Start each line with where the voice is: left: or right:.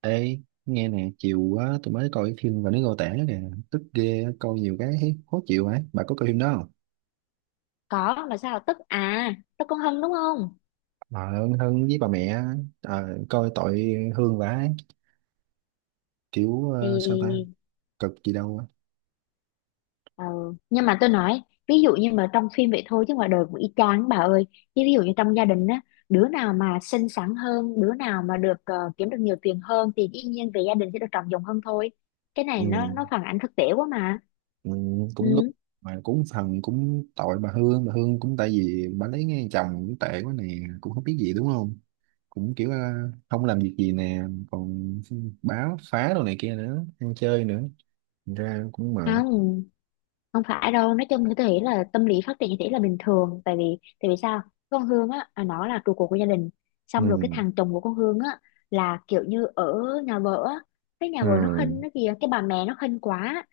right: Ê, nghe nè, chiều quá tôi mới coi cái phim và nó Ngô Tẻ kìa, tức ghê, coi nhiều cái thấy khó chịu ấy. Bà có coi phim đó không?
left: Có là sao, tức à? Tức con Hân đúng không?
right: Bà Hân, Hân với bà mẹ, ờ, coi tội Hương vả ấy. Kiểu sao ta,
left: Thì
right: cực gì đâu á.
left: ờ, nhưng mà tôi nói, ví dụ như mà trong phim vậy thôi chứ ngoài đời cũng y chang bà ơi. Chứ ví dụ như trong gia đình á, đứa nào mà xinh xắn hơn, đứa nào mà được kiếm được nhiều tiền hơn thì dĩ nhiên về gia đình sẽ được trọng dụng hơn thôi. Cái
right: Ừ,
left: này nó phản ánh thực tế quá mà.
right: ừ, cũng đúng,
left: Ừ.
right: mà cũng phần cũng tội bà Hương cũng tại vì bà lấy ngay chồng cũng tệ quá nè, cũng không biết gì đúng không? Cũng kiểu không làm việc gì nè, còn báo phá đồ này kia nữa, ăn chơi nữa, thành ra cũng mệt.
left: Không, không phải đâu, nói chung như tôi nghĩ là tâm lý phát triển như thế là bình thường. Tại vì sao con Hương á, à, nó là trụ cột của gia đình. Xong rồi cái
right: Ừ.
left: thằng chồng của con Hương á là kiểu như ở nhà vợ á, cái nhà
right: Ừ.
left: vợ nó khinh nó kìa, cái bà mẹ nó khinh quá.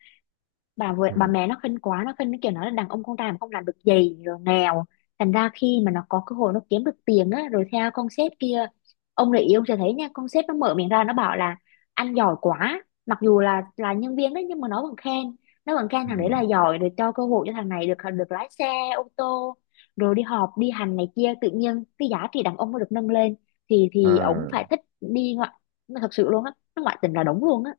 left: bà vợ bà
right: Ừ.
left: mẹ nó khinh quá, nó khinh cái kiểu nó là đàn ông con trai mà không làm được gì, rồi nghèo. Thành ra khi mà nó có cơ hội, nó kiếm được tiền á rồi theo con sếp kia, ông này yêu sẽ thấy nha, con sếp nó mở miệng ra nó bảo là anh giỏi quá, mặc dù là nhân viên đấy nhưng mà nó vẫn khen, nó vẫn khen
right: Ừ.
left: thằng đấy là giỏi, rồi cho cơ hội cho thằng này được được lái xe ô tô, rồi đi họp đi hành này kia, tự nhiên cái giá trị đàn ông nó được nâng lên. Thì ổng
right: À,
left: phải thích đi ngoại, thật sự luôn á, nó ngoại tình là đúng luôn á.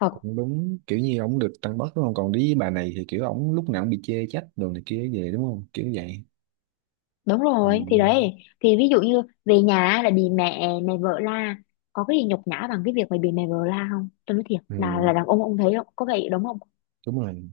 left: Thật.
right: cũng đúng, kiểu như ổng được tăng bớt đúng không, còn với bà này thì kiểu ổng lúc nào cũng bị chê trách đồ này kia về, đúng không, kiểu vậy.
left: Đúng
right: Ừ.
left: rồi, thì đấy, thì ví dụ như về nhà là bị mẹ mẹ vợ la. Có cái gì nhục nhã bằng cái việc mày bị mẹ vợ la không? Tôi nói thiệt,
right: Ừ.
left: là đàn ông thấy không, có vậy đúng không?
right: Đúng rồi,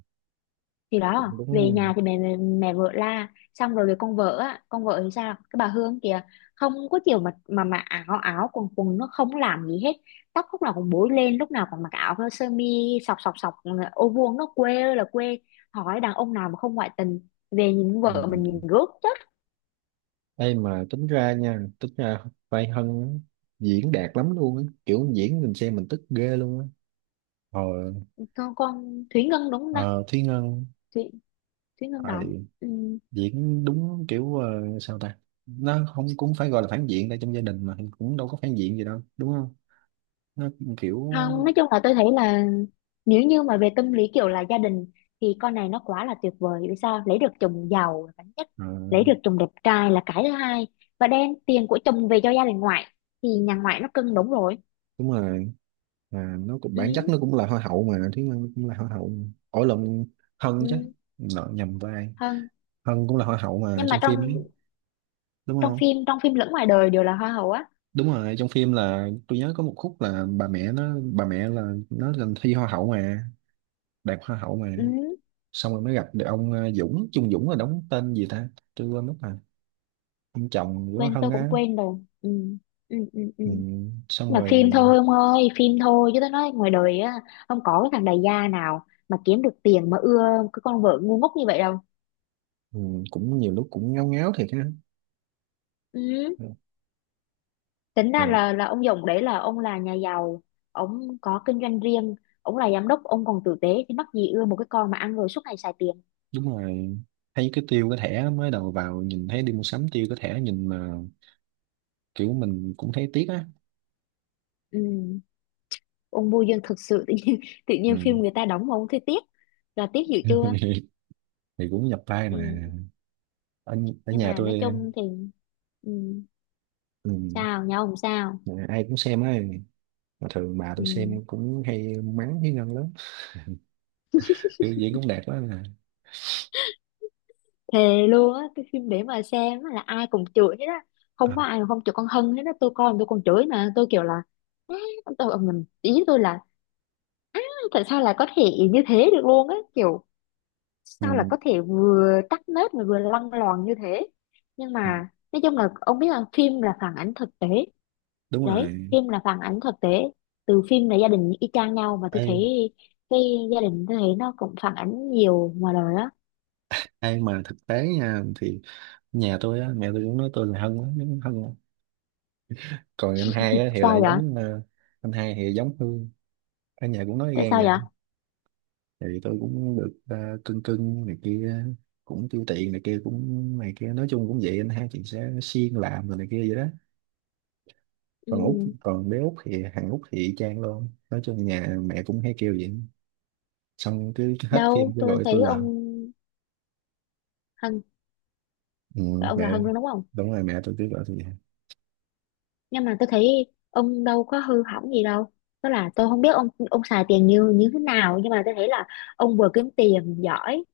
left: Thì
right: cũng
left: đó,
right: đúng
left: về
right: ha.
left: nhà thì mẹ mẹ, mẹ vợ la. Xong rồi về con vợ á, con vợ thì sao, cái bà Hương kìa, không có chiều mà áo áo quần quần, nó không làm gì hết, tóc lúc nào cũng búi lên, lúc nào còn mặc áo sơ mi sọc sọc sọc, ô vuông, nó quê ơi là quê. Hỏi đàn ông nào mà không ngoại tình, về nhìn vợ mình
right: Ừ.
left: nhìn rước chết.
right: Ê, mà tính ra nha, tính ra vai Hân á, diễn đạt lắm luôn á, kiểu diễn mình xem mình tức ghê luôn á. ờ,
left: Con Thúy Ngân đúng không ta?
right: ờ Thúy Ngân.
left: Thúy Thúy Ngân
right: ờ,
left: đóng. Ừm,
right: Diễn đúng kiểu sao ta, nó không cũng phải gọi là phản diện, tại trong gia đình mà cũng đâu có phản diện gì đâu đúng không, nó kiểu.
left: Không, nói chung là tôi thấy là, nếu như mà về tâm lý kiểu là gia đình thì con này nó quá là tuyệt vời. Vì sao? Lấy được chồng giàu là cái nhất, lấy được chồng đẹp trai là cái thứ hai, và đem tiền của chồng về cho gia đình ngoại thì nhà ngoại nó cưng, đúng rồi.
right: Đúng rồi, mà nó cũng bản chất
left: Ừ,
right: nó cũng là hoa hậu mà, Thúy Ngân cũng là hoa hậu mà. Ổi lộn, Hân chứ.
left: ừ,
right: Nợ nhầm vai.
left: hơn.
right: Hân cũng là hoa hậu mà
left: Nhưng mà
right: trong phim
left: trong
right: ấy, đúng không?
left: trong phim lẫn ngoài đời đều là hoa hậu á.
right: Đúng rồi, trong phim là tôi nhớ có một khúc là bà mẹ là nó lên thi hoa hậu mà, đạt hoa hậu mà,
left: Ừ,
right: xong rồi mới gặp được ông Dũng, Trung Dũng là đóng tên gì ta, tôi quên mất rồi, ông chồng của
left: quên,
right: Hân
left: tôi cũng
right: á.
left: quên rồi. Ừ, ừ, ừ, ừ.
right: Ừ. Xong
left: Là phim
right: rồi.
left: thôi ông ơi, phim thôi, chứ tôi nói ngoài đời á, không có cái thằng đại gia nào mà kiếm được tiền mà ưa cái con vợ ngu ngốc như vậy đâu.
right: Ừ. Cũng nhiều lúc cũng ngáo ngáo thiệt ha.
left: Ừ. Tính ra
right: Ừ.
left: là ông Dũng đấy là ông là nhà giàu, ông có kinh doanh riêng, ông là giám đốc, ông còn tử tế, thì mắc gì ưa một cái con mà ăn rồi suốt ngày xài tiền.
right: Đúng rồi, thấy cái tiêu cái thẻ mới đầu vào nhìn thấy đi mua sắm tiêu cái thẻ nhìn mà kiểu mình cũng thấy tiếc á.
left: Ừ. Ông Bùi Dương thực sự tự nhiên, tự nhiên phim
right: Ừ.
left: người ta đóng mà ông thấy tiếc, là tiếc dữ chưa.
right: Thì cũng nhập vai mà.
left: Ừ.
right: Ở, ở
left: Nhưng
right: nhà
left: mà nói
right: tôi.
left: chung thì. Ừ.
right: Ừ.
left: Sao nhau? Không sao.
right: Mà ai cũng xem ấy, mà thường bà tôi
left: Ừ.
right: xem cũng hay mắng với Ngân lắm, biểu diễn cũng đẹp quá mà.
left: Thề luôn á, cái phim để mà xem á là ai cũng chửi hết á, không
right: À,
left: có ai mà không chửi con Hân hết á. Tôi coi mà tôi còn chửi, mà tôi kiểu là "Á", tôi mình ý tôi là "Á, tại sao lại có thể như thế được luôn á, kiểu sao là
right: ừ.
left: có thể vừa tắc nết mà vừa lăng loàn như thế". Nhưng
right: Ừ,
left: mà nói chung là ông biết là phim là phản ánh thực tế.
right: đúng
left: Đấy,
right: rồi.
left: phim là phản ánh thực tế, từ phim là gia đình y chang nhau mà tôi
right: ai
left: thấy. Cái gia đình tôi thấy nó cũng phản ánh nhiều ngoài đời á.
right: ai mà thực tế nha thì nhà tôi á, mẹ tôi cũng nói tôi là Hân á, giống Hân á. Còn anh hai á thì lại
left: Sao vậy?
right: giống anh hai thì giống Hương. Ở nhà cũng nói
left: Tại sao
right: gan
left: vậy?
right: thì tôi cũng được cưng cưng này kia, cũng tiêu tiền này kia cũng này kia, nói chung cũng vậy, anh hai chị sẽ siêng làm rồi này kia vậy đó. Còn út
left: Ừ,
right: còn bé út thì thằng út thì y chang luôn, nói chung nhà mẹ cũng hay kêu vậy, xong cứ hết phim
left: đâu
right: cứ
left: tôi
right: gọi tôi
left: thấy
right: là.
left: ông Hân,
right: Ừ,
left: ông
right: mẹ.
left: là Hân luôn đúng không?
right: Đúng rồi, mẹ tôi cứ gọi tôi vậy.
left: Nhưng mà tôi thấy ông đâu có hư hỏng gì đâu, tức là tôi không biết ông xài tiền như như thế nào, nhưng mà tôi thấy là ông vừa kiếm tiền giỏi,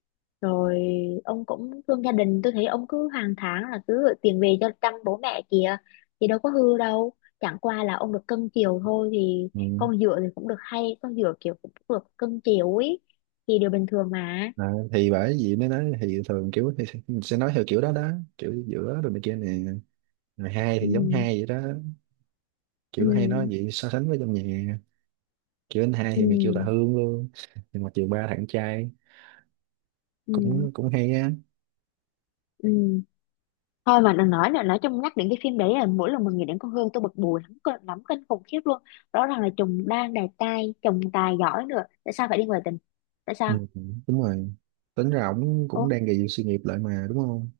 left: rồi ông cũng thương gia đình, tôi thấy ông cứ hàng tháng là cứ gửi tiền về cho chăm bố mẹ kìa, thì đâu có hư đâu. Chẳng qua là ông được cưng chiều thôi, thì
right: Ừ.
left: con dựa thì cũng được, hay con dựa kiểu cũng được cưng chiều ấy, thì điều bình thường mà.
right: À, thì bởi vì mới nói thì thường kiểu thì sẽ nói theo kiểu đó đó, kiểu giữa rồi này kia nè. Rồi hai thì giống
left: Ừ,
right: hai vậy đó, kiểu hay nói
left: ừ,
right: vậy so sánh với trong nhà, kiểu anh hai
left: ừ,
right: thì mày kêu là Hương luôn, nhưng mà chiều ba thằng con trai
left: ừ,
right: cũng cũng hay á.
left: ừ. Thôi mà đừng nói nữa, nói chung nhắc đến cái phim đấy là mỗi lần mình nghĩ đến con Hương tôi bực bùi lắm, lắm kinh khủng khiếp luôn. Rõ ràng là chồng đang đẹp trai, chồng tài giỏi nữa, tại sao phải đi ngoại tình? Tại
right: Ừ,
left: sao?
right: đúng rồi, tính ra ổng cũng
left: Ô
right: đang gầy dựng sự nghiệp lại mà đúng không.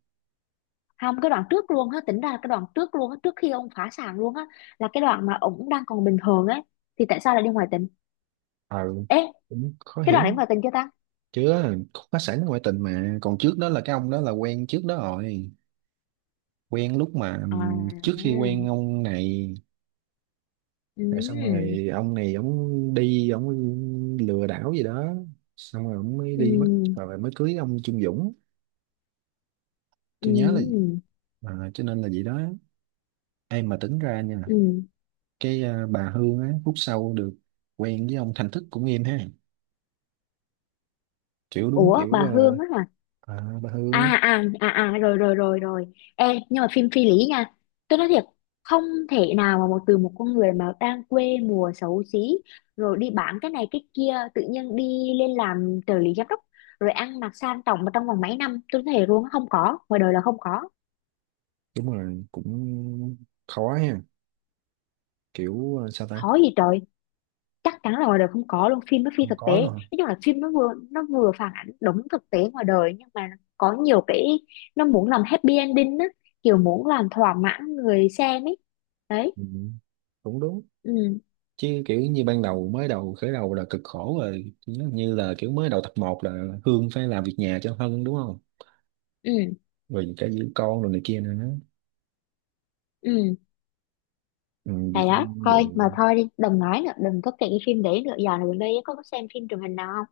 left: không, cái đoạn trước luôn á, tính ra là cái đoạn trước luôn á, trước khi ông phá sản luôn á, là cái đoạn mà ổng đang còn bình thường ấy, thì tại sao lại đi ngoại tình?
right: Ừ,
left: Ê,
right: cũng khó
left: cái
right: hiểu
left: đoạn đấy
right: lắm.
left: ngoại tình chưa ta?
right: Chứ á, khúc phá sản ngoại tình mà còn trước đó là cái ông đó là quen trước đó rồi, quen lúc mà
left: À,
right: trước khi quen
left: ừ,
right: ông này. Rồi xong
left: ừ,
right: rồi ông này ổng đi ổng lừa đảo gì đó, xong rồi ổng mới đi mất, rồi mới cưới ông Trung Dũng, tôi nhớ là.
left: ừ,
right: À, cho nên là vậy đó. Em mà tính ra nha,
left: ừ.
right: cái bà Hương á phút sau được quen với ông Thành Thức cũng em ha, kiểu đúng
left: Ủa
right: kiểu
left: bà Hương á hả?
right: bà Hương.
left: À à à à, rồi rồi rồi rồi. Ê, nhưng mà phim phi lý nha, tôi nói thiệt. Không thể nào mà một con người mà đang quê mùa xấu xí, rồi đi bán cái này cái kia, tự nhiên đi lên làm trợ lý giám đốc, rồi ăn mặc sang trọng, mà trong vòng mấy năm. Tôi thấy luôn, không có, ngoài đời là không có.
right: Đúng rồi, cũng khó ha, kiểu sao ta.
left: Khó gì trời, chắc chắn là ngoài đời không có luôn, phim nó phi
right: Không
left: thực tế.
right: có
left: Nói
right: luôn hả?
left: chung là phim nó vừa phản ảnh đúng thực tế ngoài đời, nhưng mà có nhiều cái nó muốn làm happy ending á, kiểu muốn làm thỏa mãn người xem ấy, đấy.
right: Ừ, cũng đúng.
left: Ừ,
right: Chứ kiểu như ban đầu mới đầu khởi đầu là cực khổ rồi. Nó như là kiểu mới đầu tập 1 là Hương phải làm việc nhà cho Hân đúng không,
left: ừ,
right: rồi cả giữ con rồi này kia nữa.
left: ừ.
right: Ừ,
left: Hay
right: việc
left: đó, thôi mà,
right: đường
left: thôi đi, đừng nói nữa, đừng có kể cái phim đấy nữa. Giờ này gần đây ấy, có xem phim truyền hình nào không,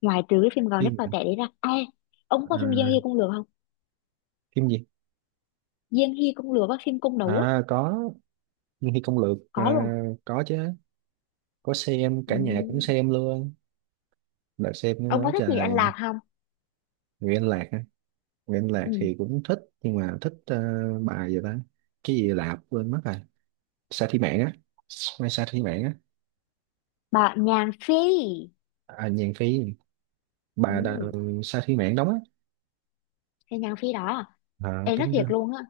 left: ngoài trừ cái phim gò nếp vào
right: phim.
left: tệ đấy ra à? Ông có phim Giang
right: À,
left: Hy Công Lừa không?
right: phim gì?
left: Giang Hy Công Lừa, có phim cung đấu á.
right: À, có. Nhưng khi công lược à,
left: Có luôn.
right: có chứ, có xem
left: Ừ.
right: cả nhà cũng xem luôn, đã xem
left: Ông có
right: quá
left: thích gì anh
right: trời.
left: Lạc không?
right: Nguyễn Lạc á. Nguyễn Lạc
left: Ừ.
right: thì cũng thích nhưng mà thích bài gì ta, cái gì Lạp quên mất rồi. Sa Thi Mạn á, Mai Sa Thi Mạn á.
left: Bà Nhàn Phi.
right: À, Nhàn Phi. Bà đà,
left: Ừ.
right: Sa Thi Mạn đóng á.
left: Cái Nhàn Phi đó,
right: À,
left: em nói
right: tính ra.
left: thiệt luôn á,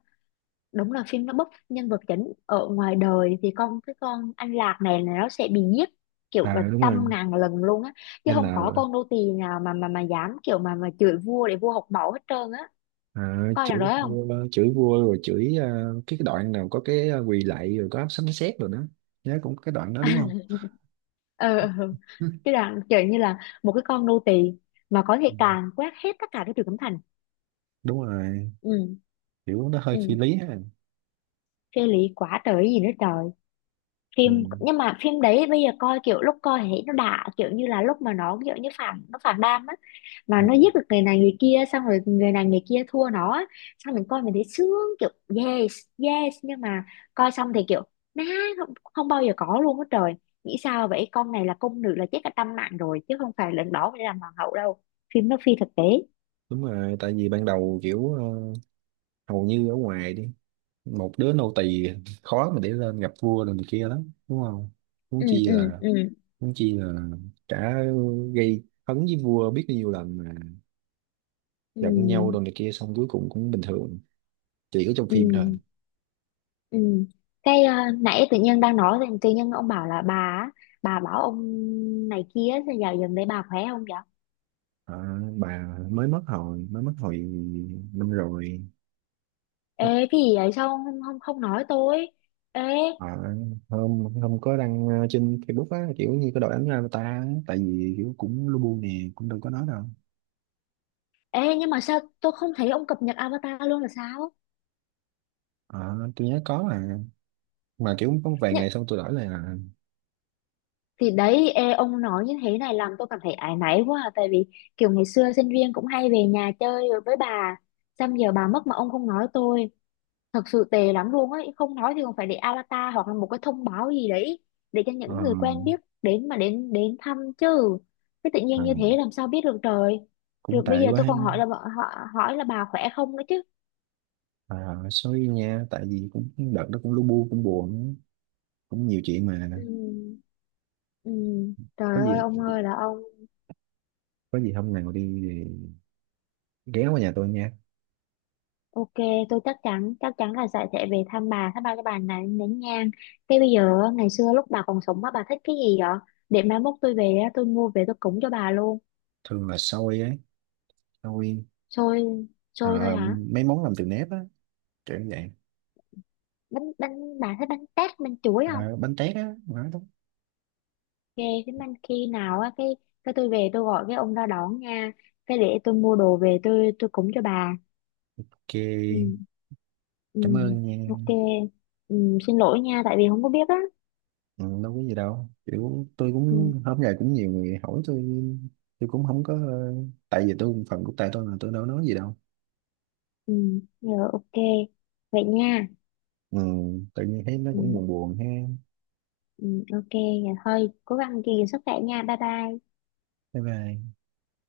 left: đúng là phim nó bóc nhân vật chính, ở ngoài đời thì con cái con An Lạc này là nó sẽ bị giết, kiểu là
right: À, đúng
left: trăm
right: rồi.
left: ngàn lần luôn á. Chứ không có
right: N
left: con nô tì nào mà dám kiểu mà chửi vua, để vua học mẫu hết trơn á.
right: À,
left: Coi rằng đó không?
right: chửi vua rồi chửi cái đoạn nào có cái quỳ lạy rồi có sấm sét rồi đó. Nhớ cũng có cái đoạn đó đúng không.
left: Ờ ừ. Cái đoạn kiểu như là một cái con nô tì mà có thể
right: Ừ.
left: càn quét hết tất cả cái trường cấm thành.
right: Đúng rồi,
left: Ừ,
right: kiểu nó hơi phi
left: ừ,
right: lý ha.
left: phê lý quá trời gì nữa trời.
right: Ừ.
left: Phim, nhưng mà phim đấy bây giờ coi, kiểu lúc coi thì thấy nó đã, kiểu như là lúc mà nó kiểu như phản, nó phản đam á, mà
right: Ừ.
left: nó giết được người này người kia, xong rồi người này người kia thua nó á. Xong mình coi mình thấy sướng, kiểu yes, yes. Nhưng mà coi xong thì kiểu má, không, không bao giờ có luôn á trời. Nghĩ sao vậy, con này là cung nữ là chết cả trăm mạng rồi, chứ không phải lần đó mới làm hoàng hậu đâu. Phim nó phi thực tế.
right: Đúng rồi, tại vì ban đầu kiểu hầu như ở ngoài đi một đứa nô tỳ khó mà để lên gặp vua rồi này kia lắm đúng không. Huống
left: Ừ,
right: chi
left: ừ,
right: là,
left: ừ,
right: huống chi là cả gây hấn với vua biết bao nhiêu lần mà,
left: ừ,
right: giận nhau rồi này kia xong cuối cùng cũng bình thường. Chỉ có trong phim thôi.
left: ừ. Ừ. Cái nãy tự nhiên đang nói thì tự nhiên ông bảo là bà á, bà bảo ông này kia, thì giờ gần đây bà khỏe không vậy?
right: Ờ, bà mới mất hồi năm rồi.
left: Ê cái gì vậy, sao ông không không, không nói tôi? Ê,
right: Ờ, hôm hôm có đăng trên Facebook á, kiểu như có đội ảnh ra người ta á. Tại vì kiểu cũng lu bu nè, cũng đâu có nói đâu.
left: ê, nhưng mà sao tôi không thấy ông cập nhật avatar luôn là sao?
right: Ờ, tôi nhớ có mà, kiểu có vài
left: Nhưng
right: ngày xong tôi đổi lại là.
left: thì đấy, ê, ông nói như thế này làm tôi cảm thấy áy náy quá, à tại vì kiểu ngày xưa sinh viên cũng hay về nhà chơi rồi với bà, xong giờ bà mất mà ông không nói tôi, thật sự tệ lắm luôn ấy. Không nói thì còn phải để avatar hoặc là một cái thông báo gì đấy, để cho
right: ờ,
left: những người quen biết đến mà đến đến thăm chứ. Cái tự nhiên
right: ờ,
left: như thế làm sao biết được trời.
right: Cũng
left: Rồi bây
right: tệ
left: giờ tôi
right: quá.
left: còn hỏi là họ hỏi là bà khỏe không nữa chứ.
right: À, sorry nha, tại vì cũng đợt đó cũng lu bu cũng buồn, cũng nhiều chuyện mà.
left: Ừ, ừ. Trời
right: Có
left: ơi
right: gì,
left: ông ơi là ông.
right: có gì hôm nào đi thì ghé qua nhà tôi nha.
left: Ok, tôi chắc chắn, chắc chắn là sẽ về thăm bà, thăm ba cái bà này nén nhang. Cái bây giờ á, ngày xưa lúc bà còn sống á, bà thích cái gì vậy? Để mai mốt tôi về á, tôi mua về tôi cúng cho bà luôn.
right: Thường là xôi ấy, xôi.
left: Xôi. Xôi thôi
right: ờ,
left: hả?
right: Mấy món làm từ nếp á, kiểu như vậy.
left: Bánh bánh bà thấy bánh tét bánh chuối không?
right: Ờ, bánh tét á, nói đúng.
left: Ghê, cái bánh khi nào á, cái tôi về tôi gọi cái ông ra đón nha, cái để tôi mua đồ về tôi cúng cho bà.
right: Ok,
left: Ừ. Ừ.
right: cảm ơn nha.
left: Ok. Ừ, xin lỗi nha tại vì không có biết á.
right: Ừ, đâu có gì đâu, kiểu tôi cũng
left: Ừ,
right: hôm nay cũng nhiều người hỏi tôi. Tôi cũng không có tại vì tôi phần của tay tôi là tôi đâu nói gì đâu.
left: ừ rồi, ok vậy nha.
right: Ừ, tự nhiên thấy nó
left: Ừ,
right: cũng buồn buồn ha.
left: ừ, ok vậy thôi, cố gắng gìn sức khỏe nha, bye bye.
right: Bye bye.